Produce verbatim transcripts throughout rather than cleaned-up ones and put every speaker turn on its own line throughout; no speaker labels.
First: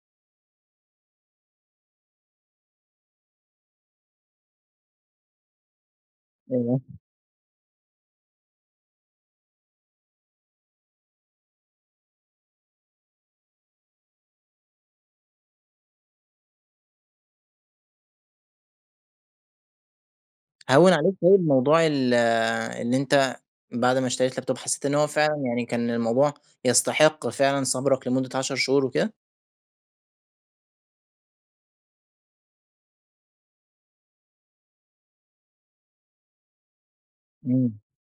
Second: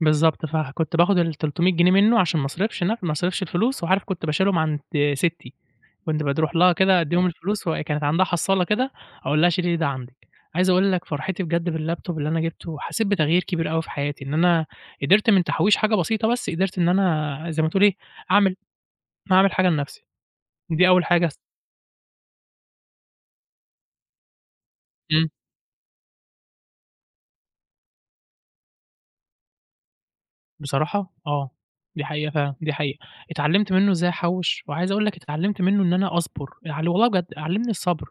بالضبط ف كنت باخذ التلتمية جنيه منه عشان ما أصرفش لأ، ما أصرفش الفلوس، وعارف كنت باشيلهم عند ستي كنت بد اروح لها
أيوه.
كده أديهم الفلوس وكانت عندها حصالة كده أقول لها شيلي لي ده عندِك، عايز أقول لك فرحتي بجد بالLaptop اللي أنا جبته حسيت بتغيير كبير أوي في حياتي، إن أنا قدرت من تحويش حاجة بسيطة بس قدرت إن أنا زي ما تقول إيه، أعمل أعمل حاجة لنفسي، دي
هون
أول
عليك
حاجة اس
طيب موضوع ال إن أنت بعد ما اشتريت Laptop حسيت إن هو
امم.
فعلًا يعني كان الموضوع يستحق فعلًا صبرك لمدة عشر شهور وكده؟
بصراحة آه، دي حقيقة فعلًا، دي حقيقة، اتعلمت منه إزاي أحوش وعايز أقول لك اتعلمت منه إن أنا أصبر، يعني والله بجد علمني
امم.
الصبر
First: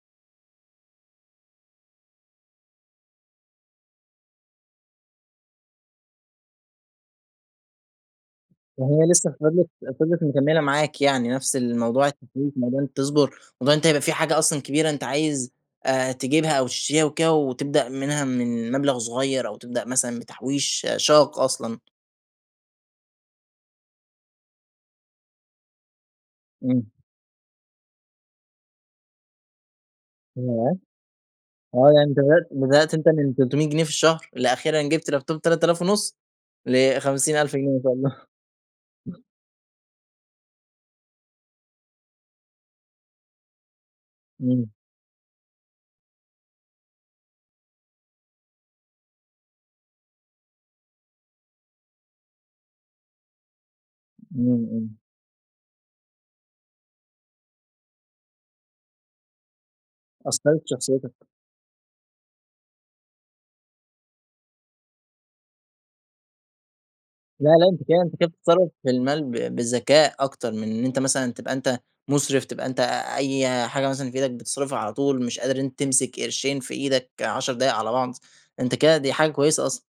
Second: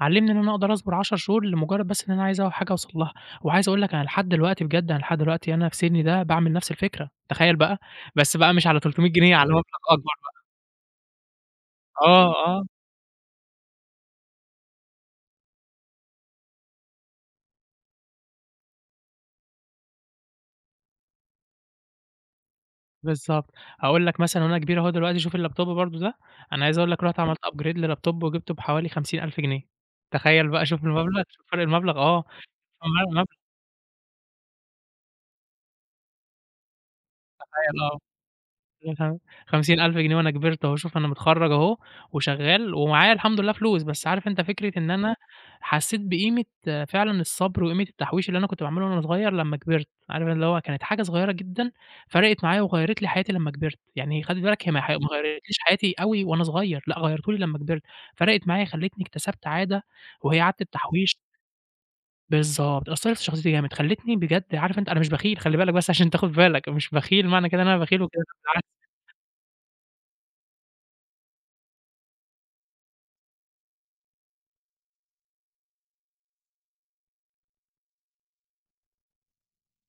علمني إن أنا أقدر أصبر عشر شهور لمجرد بس إن أنا عايز أول حاجة أوصل لها، وعايز أقول لك أنا لحد دلوقتي بجد أنا لحد دلوقتي أنا في سني ده باعمل نفس الفكرة تخيل بقى، بس بقى مش على
يعني هي
تلتمية
لسه
جنيه على مبلغ
فضلِت
أكبر
فضلِت
بقى.
مكملة معاك يعني نفس الموضوع
آه،
التحويش،
آه.
موضوع إن أنت تصبر، موضوع إن أنت يبقى فيه حاجة أصلًا كبيرة أنت عايز آآ، تجيبها أو تشتريها وكده وتبدأ منها من مبلغ صغير أو تبدأ مثلًا بتحويش شاق أصلًا؟
بالضبط أقول لك مثلًا أنا كبير أهو دلوقتي شوف الLaptop برضو ده أنا عايز
امم.
أقول لك رُحت عملت Upgrade للLaptop وجبته بحوالي خمسين ألف جنيه تخيل بقى
ياه!
شوف المبلغ! فرق
آه،
المبلغ
يعني أنت
آه
بدأت بدأت أنت من
[unintelligible]
تلتمية جنيه في الشهر لأخيرًا جبت Laptop بتلات آلاف ونص لخمسين ألف جنيه ما
تخيل
شاء
آه،
الله.
أيوه فعلًا خمسين ألف جنيه وأنا كبرت أهو شوف أنا متخرج أهو وشغال ومعايا الحمد لله فلوس، بس عارف أنت
امم.
فكرة إن أنا حسيت بقيمة فعلًا الصبر وقيمة التحويش، اللي أنا كنت باعمله وأنا صغير لما كبِرت عارف اللي هو كانت حاجة صغيرة جدًا فرقت معايا وغيّرِت لي حياتي لما كبرت، يعني خلِّ
امم،
بالك هي ما ح ما
امم.
غيرتليش حياتي أوي وأنا صغير لأ غيرتهُ لي لما كبرت فرقت معايا خلتني اكتسبت عادة وهي
أثرت
عادة
في شخصيتك.
التحويش. بالضبط، أثرت في شخصيتي جامد، خلتني بجد عارف أنت، أنا مش بخيل خلِّ بالك، بس عشان تاخد بالك مش بخيل معنى
لا،
كده إن
لأ،
أنا
أنت
بخيل
كده أنت
وكده،
كده
لا العكس.
بتتَصرف في المال ب بالذكاء أكتر من إن أنت مثلًا تبقى أنت مُصرف، تبقى أنت أي حاجة مثلًا في إيدك بتصرفها على طول مش قادر إن أنت تمسك قرشين في إيدك عشر دقايق على بعض أنت كده دي حاجة كويسة أصلًا.